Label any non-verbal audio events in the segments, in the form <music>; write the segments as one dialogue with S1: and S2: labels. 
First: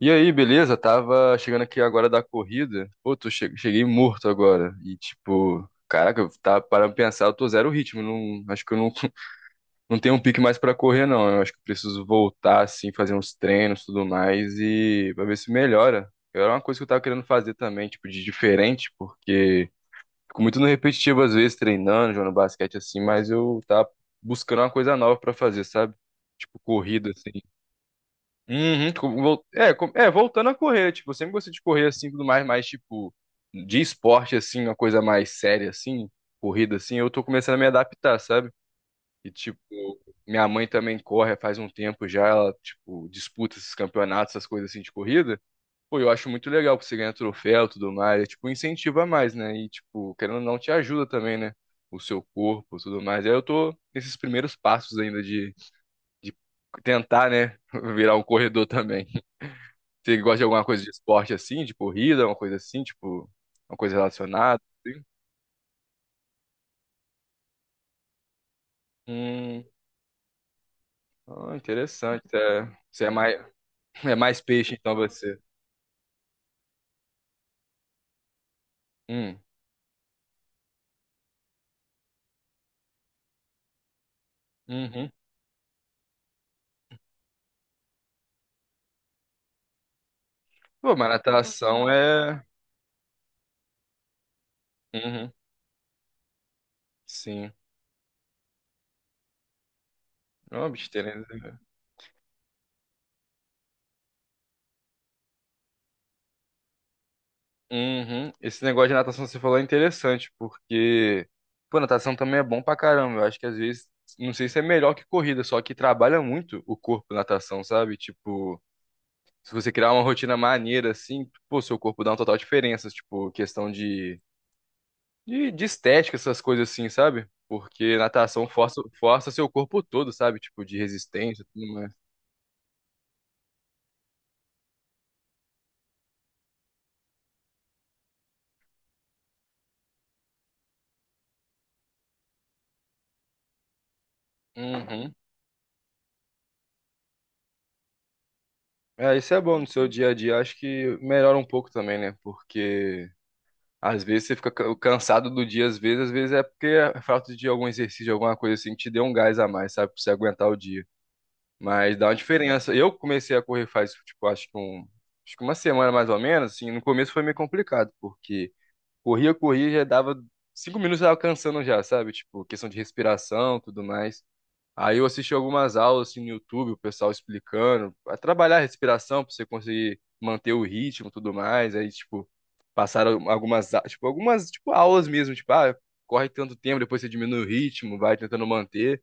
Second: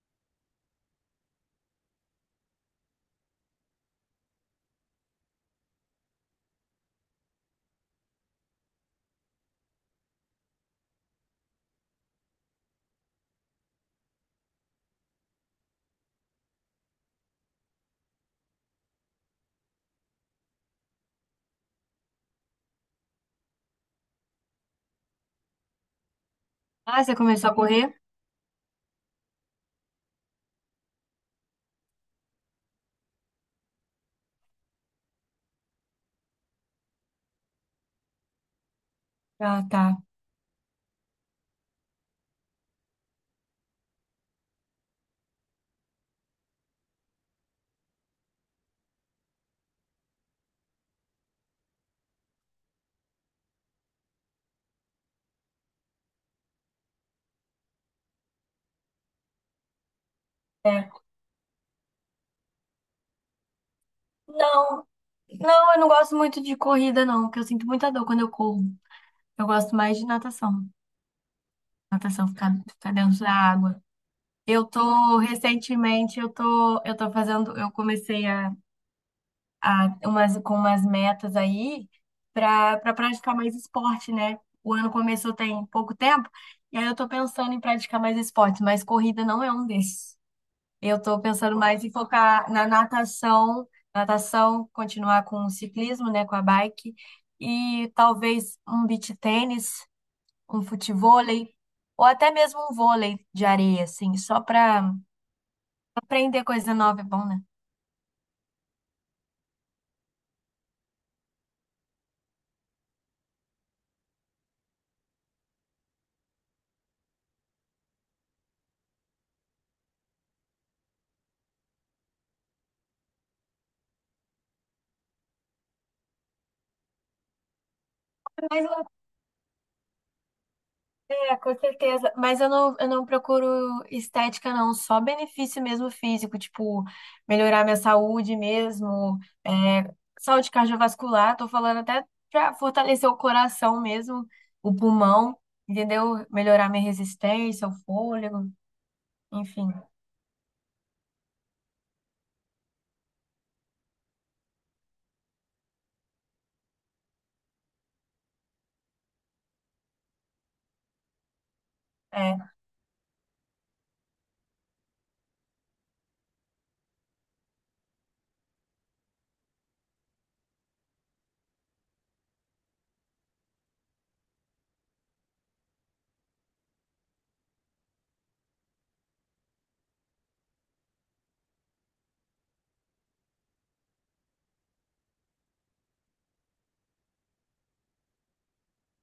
S1: E aí, beleza? Tava chegando aqui agora da corrida. Pô, cheguei morto agora. E tipo, caraca, eu tava parando pra pensar, eu tô zero ritmo. Não, acho que eu não, <laughs> não tenho um pique mais pra correr, não. Eu acho que eu preciso voltar, assim, fazer uns treinos e tudo mais e pra ver se melhora. Era uma coisa que eu tava querendo fazer também, tipo, de diferente, porque fico muito no repetitivo às vezes, treinando, jogando basquete assim, mas eu tava buscando uma coisa nova pra fazer, sabe? Tipo,
S2: Ah,
S1: corrida,
S2: você
S1: assim.
S2: começou a correr?
S1: Uhum, voltando a correr, tipo, eu sempre gostei de correr assim, tudo mais, mas tipo, de esporte assim, uma coisa mais séria assim, corrida assim, eu tô começando a me adaptar, sabe? E tipo,
S2: Ah, tá.
S1: minha mãe também corre faz um tempo já, ela tipo, disputa esses campeonatos, essas coisas assim de corrida. Pô, eu acho muito legal porque você ganha troféu, e tudo mais, é, tipo, incentiva mais, né? E tipo, querendo ou não, te ajuda também, né? O seu corpo, tudo mais. Aí eu tô nesses primeiros passos ainda de tentar, né, <laughs> virar um corredor também. Você gosta de alguma coisa
S2: É.
S1: de esporte assim, de corrida, uma coisa assim, tipo, uma coisa relacionada,
S2: Não,
S1: assim?
S2: não, eu não gosto muito de corrida, não, porque eu sinto muita dor quando eu corro. Eu
S1: Hum,
S2: gosto mais de natação.
S1: ah, interessante.
S2: Natação, ficar,
S1: É,
S2: ficar
S1: você é
S2: dentro da
S1: mais,
S2: água.
S1: <laughs> é mais
S2: Eu
S1: peixe, então
S2: tô,
S1: você.
S2: recentemente, eu tô fazendo, eu comecei a,
S1: Hum,
S2: a umas, com umas metas aí pra praticar mais esporte, né? O ano
S1: uhum.
S2: começou tem pouco tempo, e aí eu tô pensando em praticar mais esporte, mas corrida não é um desses.
S1: Pô,
S2: Eu
S1: mas
S2: estou pensando mais
S1: natação
S2: em
S1: é.
S2: focar na natação, natação, continuar
S1: Uhum,
S2: com o ciclismo, né, com a bike,
S1: sim.
S2: e talvez um beach tênis,
S1: É
S2: um
S1: uma besteira,
S2: futevôlei,
S1: né?
S2: ou até mesmo um vôlei de areia, assim, só para aprender coisa nova é bom, né?
S1: Uhum. Esse negócio de natação que você falou é interessante, porque, pô, natação também é bom pra caramba. Eu acho que às vezes, não sei se é melhor que corrida, só que trabalha muito o corpo natação, sabe? Tipo. Se você criar uma rotina maneira, assim, pô, seu corpo dá uma total diferença, tipo, questão de, de estética, essas coisas assim, sabe? Porque natação força, força seu corpo todo, sabe? Tipo, de
S2: É,
S1: resistência e
S2: com
S1: tudo mais.
S2: certeza. Mas eu não procuro estética, não. Só benefício mesmo físico, tipo, melhorar minha saúde mesmo, é, saúde cardiovascular. Tô falando até pra fortalecer o coração mesmo, o
S1: Uhum.
S2: pulmão, entendeu? Melhorar minha resistência, o fôlego,
S1: É, isso é bom no
S2: enfim.
S1: seu dia a dia. Acho que melhora um pouco também, né? Porque às vezes você fica cansado do dia, às vezes é porque a falta de algum exercício, alguma coisa assim, que te dê um gás a mais, sabe? Pra você aguentar o dia. Mas dá uma
S2: É.
S1: diferença. Eu comecei a correr faz, tipo, acho que uma semana mais ou menos, assim, no começo foi meio complicado, porque corria, corria, já dava 5 minutos já alcançando já, sabe? Tipo, questão de respiração, tudo mais. Aí eu assisti algumas aulas assim no YouTube, o pessoal explicando, a trabalhar a respiração para você conseguir manter o ritmo, e tudo mais. Aí, tipo, passaram algumas, tipo, aulas mesmo, tipo, ah, corre tanto tempo, depois você diminui o ritmo, vai tentando manter.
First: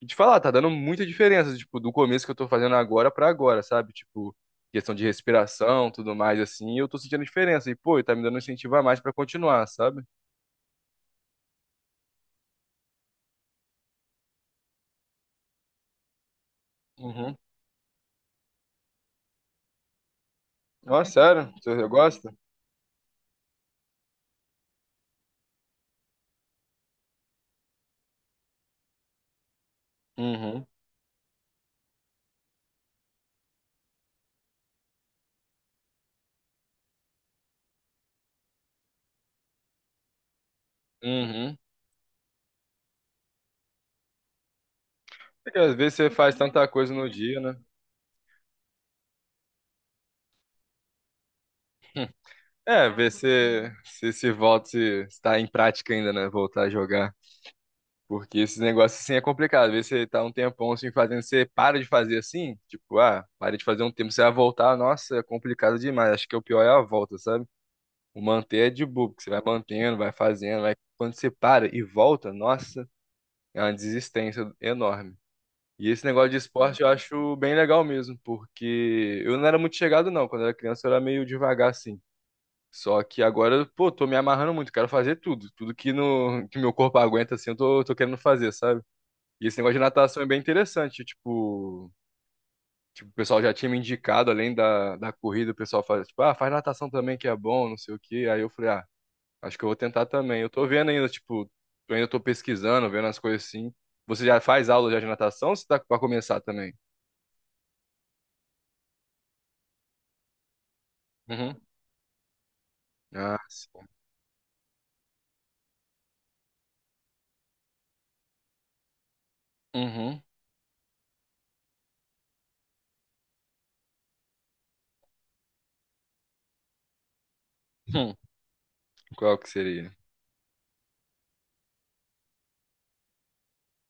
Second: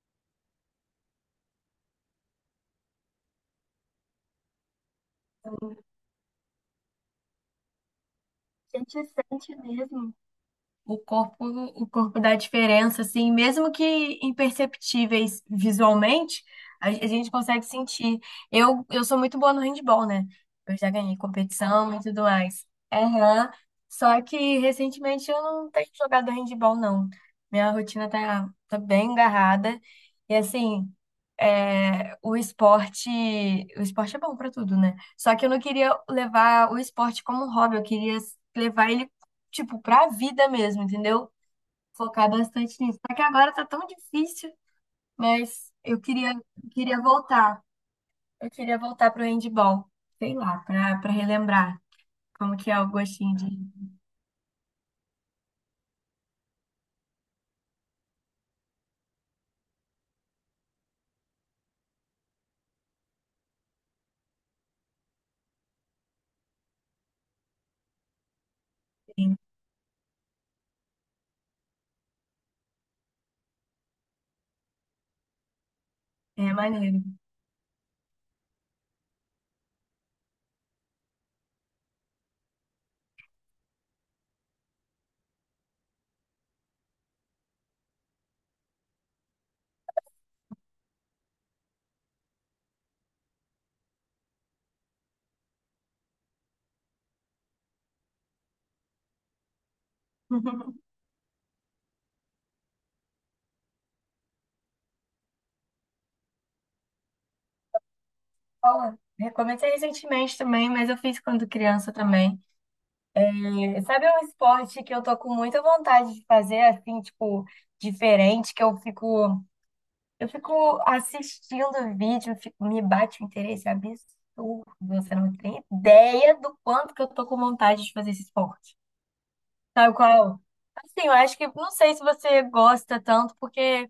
S1: E te falar, tá dando muita diferença, tipo, do começo que eu tô fazendo agora pra agora, sabe? Tipo, questão de respiração, tudo mais, assim, eu tô sentindo diferença. E, pô, tá me dando um incentivo
S2: A
S1: a
S2: gente
S1: mais pra
S2: sente
S1: continuar, sabe?
S2: mesmo. O corpo dá diferença, assim, mesmo que imperceptíveis visualmente, a gente
S1: Uhum.
S2: consegue sentir. Eu sou muito boa no handball, né? Eu já
S1: Ó,
S2: ganhei
S1: sério? Você
S2: competição e tudo
S1: gosta?
S2: mais. Aham. Só que recentemente eu não tenho jogado handball, não. Minha rotina tá bem agarrada. E
S1: Uhum.
S2: assim, é, o esporte é bom pra tudo, né? Só que eu não queria levar o esporte como um hobby, eu queria levar ele, tipo, pra vida mesmo, entendeu?
S1: Uhum.
S2: Focar bastante nisso. Só que agora tá tão difícil,
S1: Porque
S2: mas
S1: às vezes
S2: eu
S1: você faz
S2: queria,
S1: tanta coisa
S2: queria
S1: no dia, né?
S2: voltar. Eu queria voltar pro handball, sei lá, pra relembrar como que é o
S1: É, ver
S2: gostinho
S1: se
S2: de...
S1: se, se volta, se está em prática ainda, né? Voltar a jogar. Porque esse negócio assim é complicado. Às vezes você tá um tempão assim fazendo, você para de fazer assim, tipo, ah, para de fazer um tempo, você vai voltar, nossa, é complicado demais. Acho que é o pior é a volta, sabe? O manter é de boa, porque você vai mantendo, vai fazendo, vai. Quando você para e volta, nossa, é uma desistência enorme. E esse negócio de
S2: É
S1: esporte eu
S2: maneiro.
S1: acho bem legal mesmo, porque eu não era muito chegado, não. Quando eu era criança, eu era meio devagar assim. Só que agora, pô, tô me amarrando muito, quero fazer tudo. Tudo que, no, que meu corpo aguenta, assim, eu tô querendo fazer, sabe? E esse negócio de natação é bem interessante, tipo, o pessoal já tinha me indicado, além da corrida, o pessoal faz, tipo, ah, faz natação também que é bom, não sei o quê. Aí eu falei, ah, acho que eu vou tentar também. Eu tô
S2: <laughs>
S1: vendo ainda, tipo, eu ainda tô pesquisando, vendo as coisas assim. Você já faz aula já de natação ou você tá pra começar também?
S2: Bom, recomecei recentemente também, mas eu fiz quando
S1: Uhum.
S2: criança também.
S1: Ah, sim.
S2: Sabe um esporte que eu tô com muita vontade de fazer, assim, tipo, diferente, que
S1: Uhum.
S2: eu fico assistindo o vídeo, me bate um interesse absurdo. Você não tem ideia do quanto que eu tô com vontade de fazer
S1: Hum.
S2: esse esporte.
S1: Qual que
S2: Sabe
S1: seria?
S2: qual? Assim, eu acho que, não sei se você gosta tanto, porque,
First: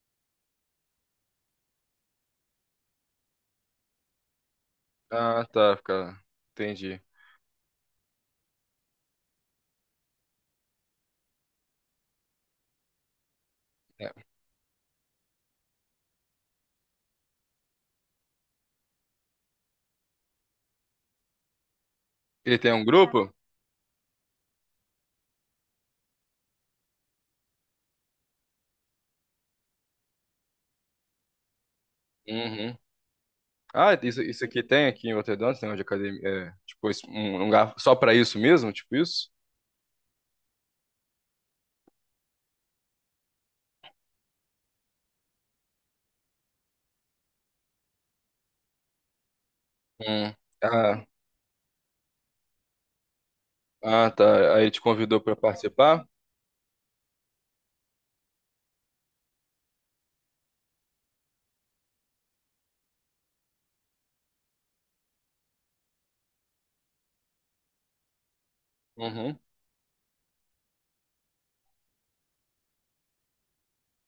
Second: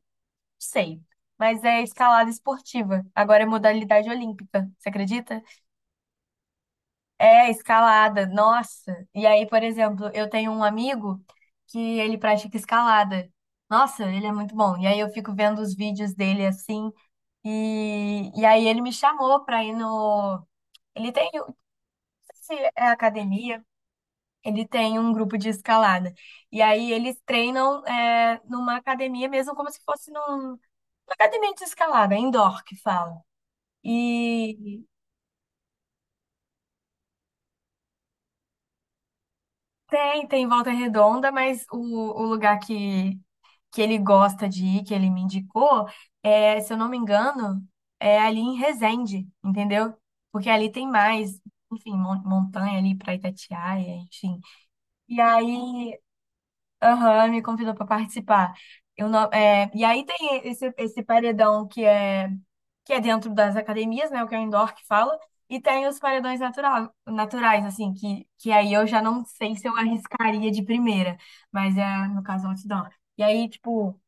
S2: sei, mas é escalada esportiva. Agora é modalidade olímpica, você acredita?
S1: Ah, tá, fica... Entendi.
S2: É, escalada, nossa. E aí, por exemplo, eu tenho um amigo que ele pratica escalada. Nossa,
S1: É.
S2: ele é muito bom. E aí eu fico vendo os vídeos dele assim, e aí ele me chamou pra ir no. Ele tem, não sei
S1: Ele
S2: se
S1: tem um
S2: é
S1: grupo?
S2: academia, ele tem um grupo de escalada. E aí eles treinam é, numa academia mesmo, como se fosse num, numa academia de escalada, indoor que
S1: Uhum.
S2: fala.
S1: Ah, isso aqui
S2: E
S1: tem aqui em Roterdã, tem uma de academia, é, tipo, um lugar só pra isso mesmo, tipo isso?
S2: tem, tem Volta Redonda, mas o lugar que ele gosta de ir, que ele me indicou, é, se eu não me engano, é ali em Resende, entendeu?
S1: Hum.
S2: Porque ali tem
S1: Ah,
S2: mais, enfim, montanha ali para Itatiaia,
S1: ah,
S2: enfim.
S1: tá. Aí te
S2: E
S1: convidou pra
S2: aí,
S1: participar?
S2: aham, me convidou para participar. Eu não, é, e aí tem esse, esse paredão que é dentro das academias, né? O que é o indoor que fala. E tem os paredões natural, naturais, assim, que aí eu já não
S1: Uhum.
S2: sei se eu arriscaria de primeira, mas é, no caso, outdoor. E aí, tipo,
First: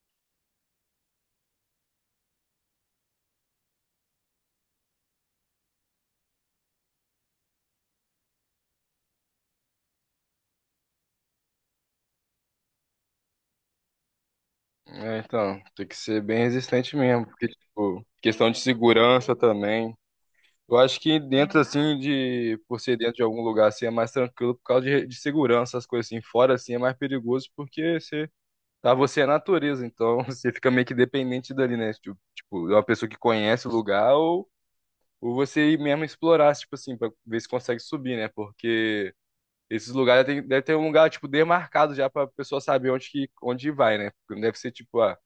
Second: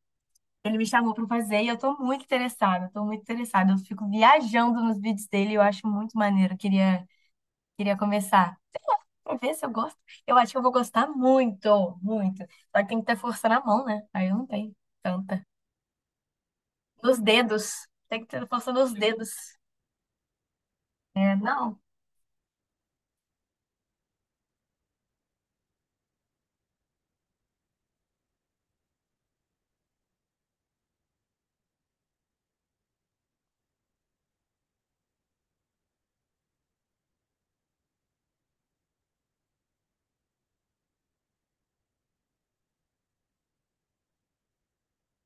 S2: ele me chamou para fazer e eu tô muito interessada, tô muito interessada. Eu fico viajando nos vídeos dele, e eu acho muito maneiro. Eu Queria, queria começar. Pra ver se eu gosto. Eu acho que eu vou gostar muito, muito. Só que tem que ter força na mão, né? Aí eu não tenho
S1: É,
S2: tanta.
S1: então, tem que ser bem resistente
S2: Nos
S1: mesmo, porque,
S2: dedos.
S1: tipo,
S2: Tem que ter
S1: questão de
S2: força nos dedos.
S1: segurança também. Eu acho que
S2: É,
S1: dentro,
S2: não,
S1: assim, de, por ser dentro de algum lugar, assim, é mais tranquilo por causa de segurança, as coisas assim. Fora, assim, é mais perigoso porque você, tá, você é natureza, então <laughs> você fica meio que dependente dali, né? Tipo, de uma pessoa que conhece o lugar ou você ir mesmo explorar, tipo assim, pra ver se consegue subir, né? Porque esses lugares tem, deve ter um lugar, tipo, demarcado já pra pessoa saber onde vai, né? Porque não deve ser, tipo, a,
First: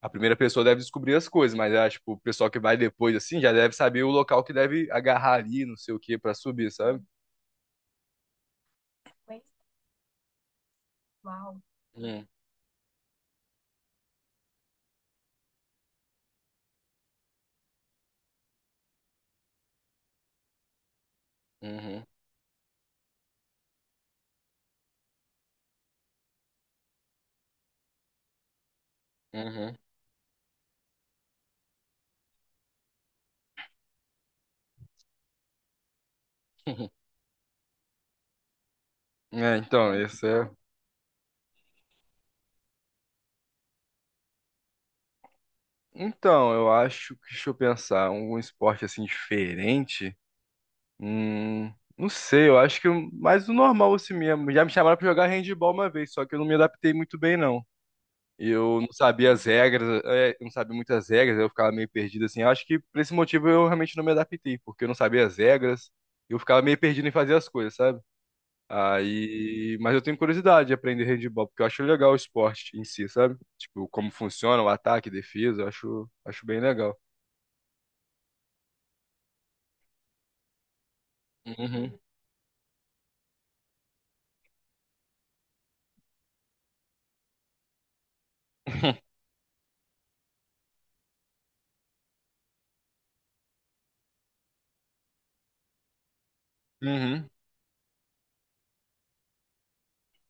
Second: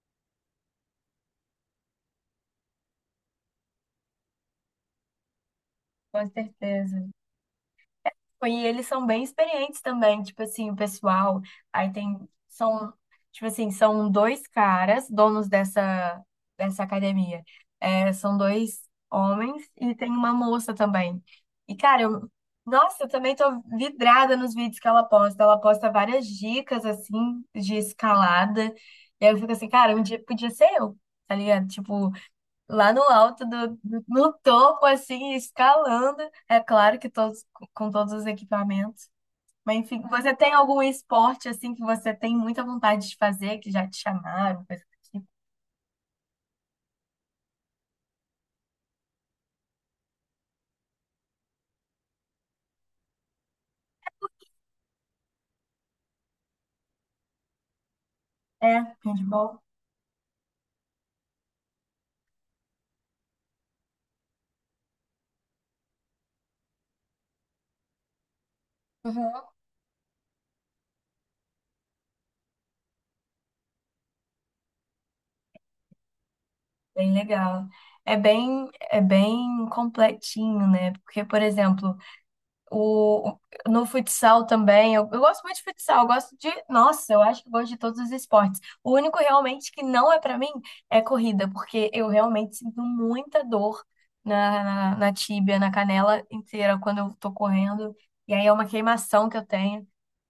S1: a primeira pessoa deve descobrir as coisas, mas, ah, tipo, o pessoal que vai depois, assim, já deve saber o local que deve agarrar ali, não sei o que,
S2: com
S1: pra subir, sabe?
S2: certeza. E eles são bem experientes também, tipo assim, o pessoal, aí tem,
S1: Hum,
S2: são, tipo assim, são dois caras, donos dessa, dessa academia. É, são dois homens e tem uma moça também. E, cara,
S1: uhum,
S2: eu, nossa, eu também tô vidrada nos vídeos que ela posta. Ela posta várias dicas, assim, de escalada. E aí eu fico assim,
S1: uhum.
S2: cara, um dia podia ser eu, tá ligado? Tipo, lá no alto do, no topo assim, escalando, é claro que
S1: <laughs>
S2: todos com todos os equipamentos.
S1: É,
S2: Mas
S1: então,
S2: enfim,
S1: esse
S2: você
S1: é.
S2: tem algum esporte assim que você tem muita vontade de fazer, que já te chamaram, coisa do tipo?
S1: Então, eu acho que, deixa eu pensar, um esporte assim diferente. Não sei, eu acho que mais o normal assim mesmo. Já me chamaram pra jogar handball uma vez, só que eu não me adaptei muito bem, não. Eu não
S2: É,
S1: sabia as
S2: handball.
S1: regras, eu não sabia muitas regras, eu ficava meio perdido assim. Eu acho que por esse motivo eu realmente não me adaptei, porque eu não sabia as regras, eu ficava meio perdido em fazer as coisas, sabe?
S2: Uhum.
S1: Aí, mas eu tenho curiosidade de aprender handball, porque eu acho legal o esporte em si, sabe? Tipo, como funciona o ataque, defesa, eu acho bem legal.
S2: Bem legal. É bem completinho, né? Porque, por exemplo,
S1: Uhum.
S2: o, no futsal também, eu gosto muito de futsal, eu gosto de. Nossa, eu acho que eu gosto de todos os esportes. O único
S1: <laughs>
S2: realmente que não é pra mim é corrida, porque eu realmente sinto muita dor na, na tíbia, na canela inteira quando eu
S1: Uhum.
S2: tô correndo. E aí é uma queimação que eu tenho.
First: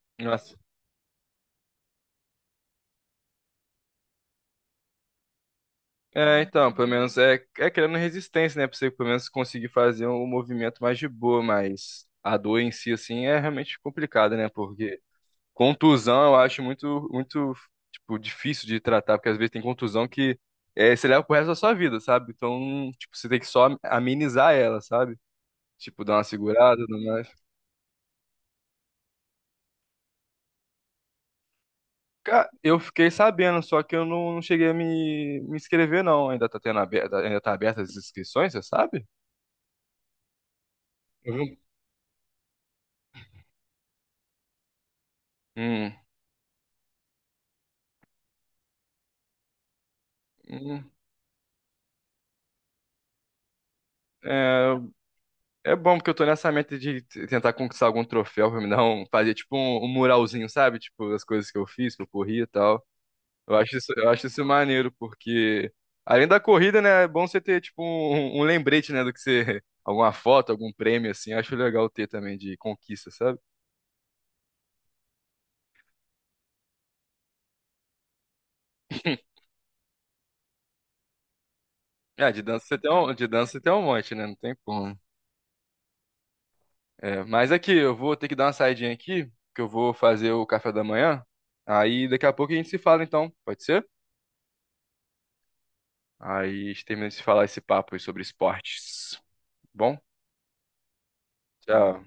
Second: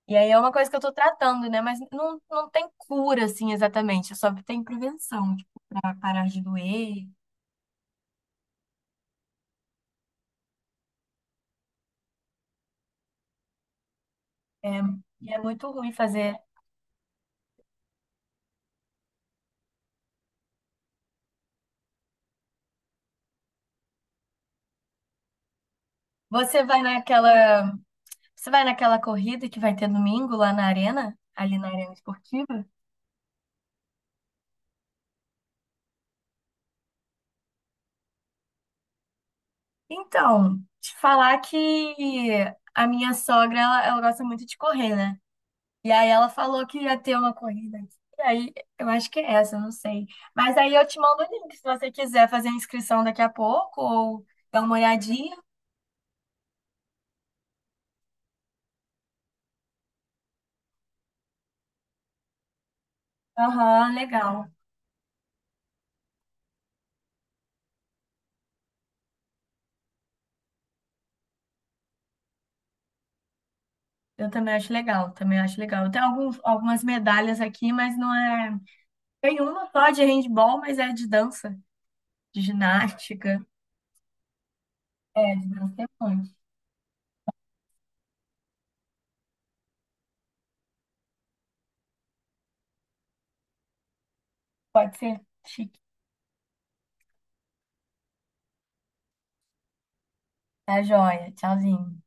S2: E aí é uma
S1: Nossa.
S2: coisa que eu tô tratando, né? Mas não, não tem cura, assim, exatamente. Só tem prevenção, tipo, pra parar
S1: É,
S2: de
S1: então, pelo
S2: doer.
S1: menos é criando resistência, né? Pra você pelo menos conseguir fazer um movimento mais de boa, mas a dor em si, assim, é realmente complicada, né?
S2: É,
S1: Porque
S2: e é muito ruim
S1: contusão eu
S2: fazer.
S1: acho muito, muito, tipo, difícil de tratar, porque às vezes tem contusão que é, você leva pro resto da sua vida, sabe? Então, tipo, você tem que só amenizar ela, sabe? Tipo, dar uma
S2: Você
S1: segurada,
S2: vai
S1: e tudo mais.
S2: naquela. Você vai naquela corrida que vai ter domingo lá na arena, ali na arena
S1: Cara,
S2: esportiva?
S1: eu fiquei sabendo, só que eu não, não cheguei a me inscrever, não. Ainda tá aberta as inscrições, você sabe?
S2: Então, te
S1: Eu
S2: falar
S1: vi um-
S2: que a minha sogra, ela gosta muito de correr, né? E
S1: Hum.
S2: aí ela falou que ia ter uma corrida aqui. E aí, eu acho que é essa, eu não sei. Mas aí eu
S1: Hum.
S2: te mando o link, se você quiser fazer a inscrição daqui a pouco ou dar
S1: É,
S2: uma olhadinha.
S1: é bom porque eu tô nessa meta de tentar conquistar algum troféu pra fazer tipo um, um muralzinho, sabe? Tipo, as coisas que eu fiz, que eu corri e tal. Eu acho
S2: Aham,
S1: isso, eu acho isso
S2: legal.
S1: maneiro, porque além da corrida, né, é bom você ter tipo um, um lembrete, né, do que você, <laughs> alguma foto, algum prêmio assim. Eu acho legal ter também de conquista, sabe?
S2: Eu também acho legal, também acho legal. Tem alguns, algumas medalhas aqui, mas não é. Tem
S1: <laughs>
S2: uma só de handball, mas é de dança,
S1: É,
S2: de
S1: de dança você tem um, de
S2: ginástica.
S1: dança você tem um monte, né? Não tem como.
S2: É, de Brastemante.
S1: É, mas aqui, eu vou ter que dar uma saidinha aqui, que eu vou fazer o café da manhã. Aí daqui a pouco a gente se fala, então. Pode ser?
S2: Pode ser. Chique.
S1: Aí a gente termina de falar esse papo aí sobre esportes. Bom,
S2: Tá joia. Tchauzinho.
S1: tchau.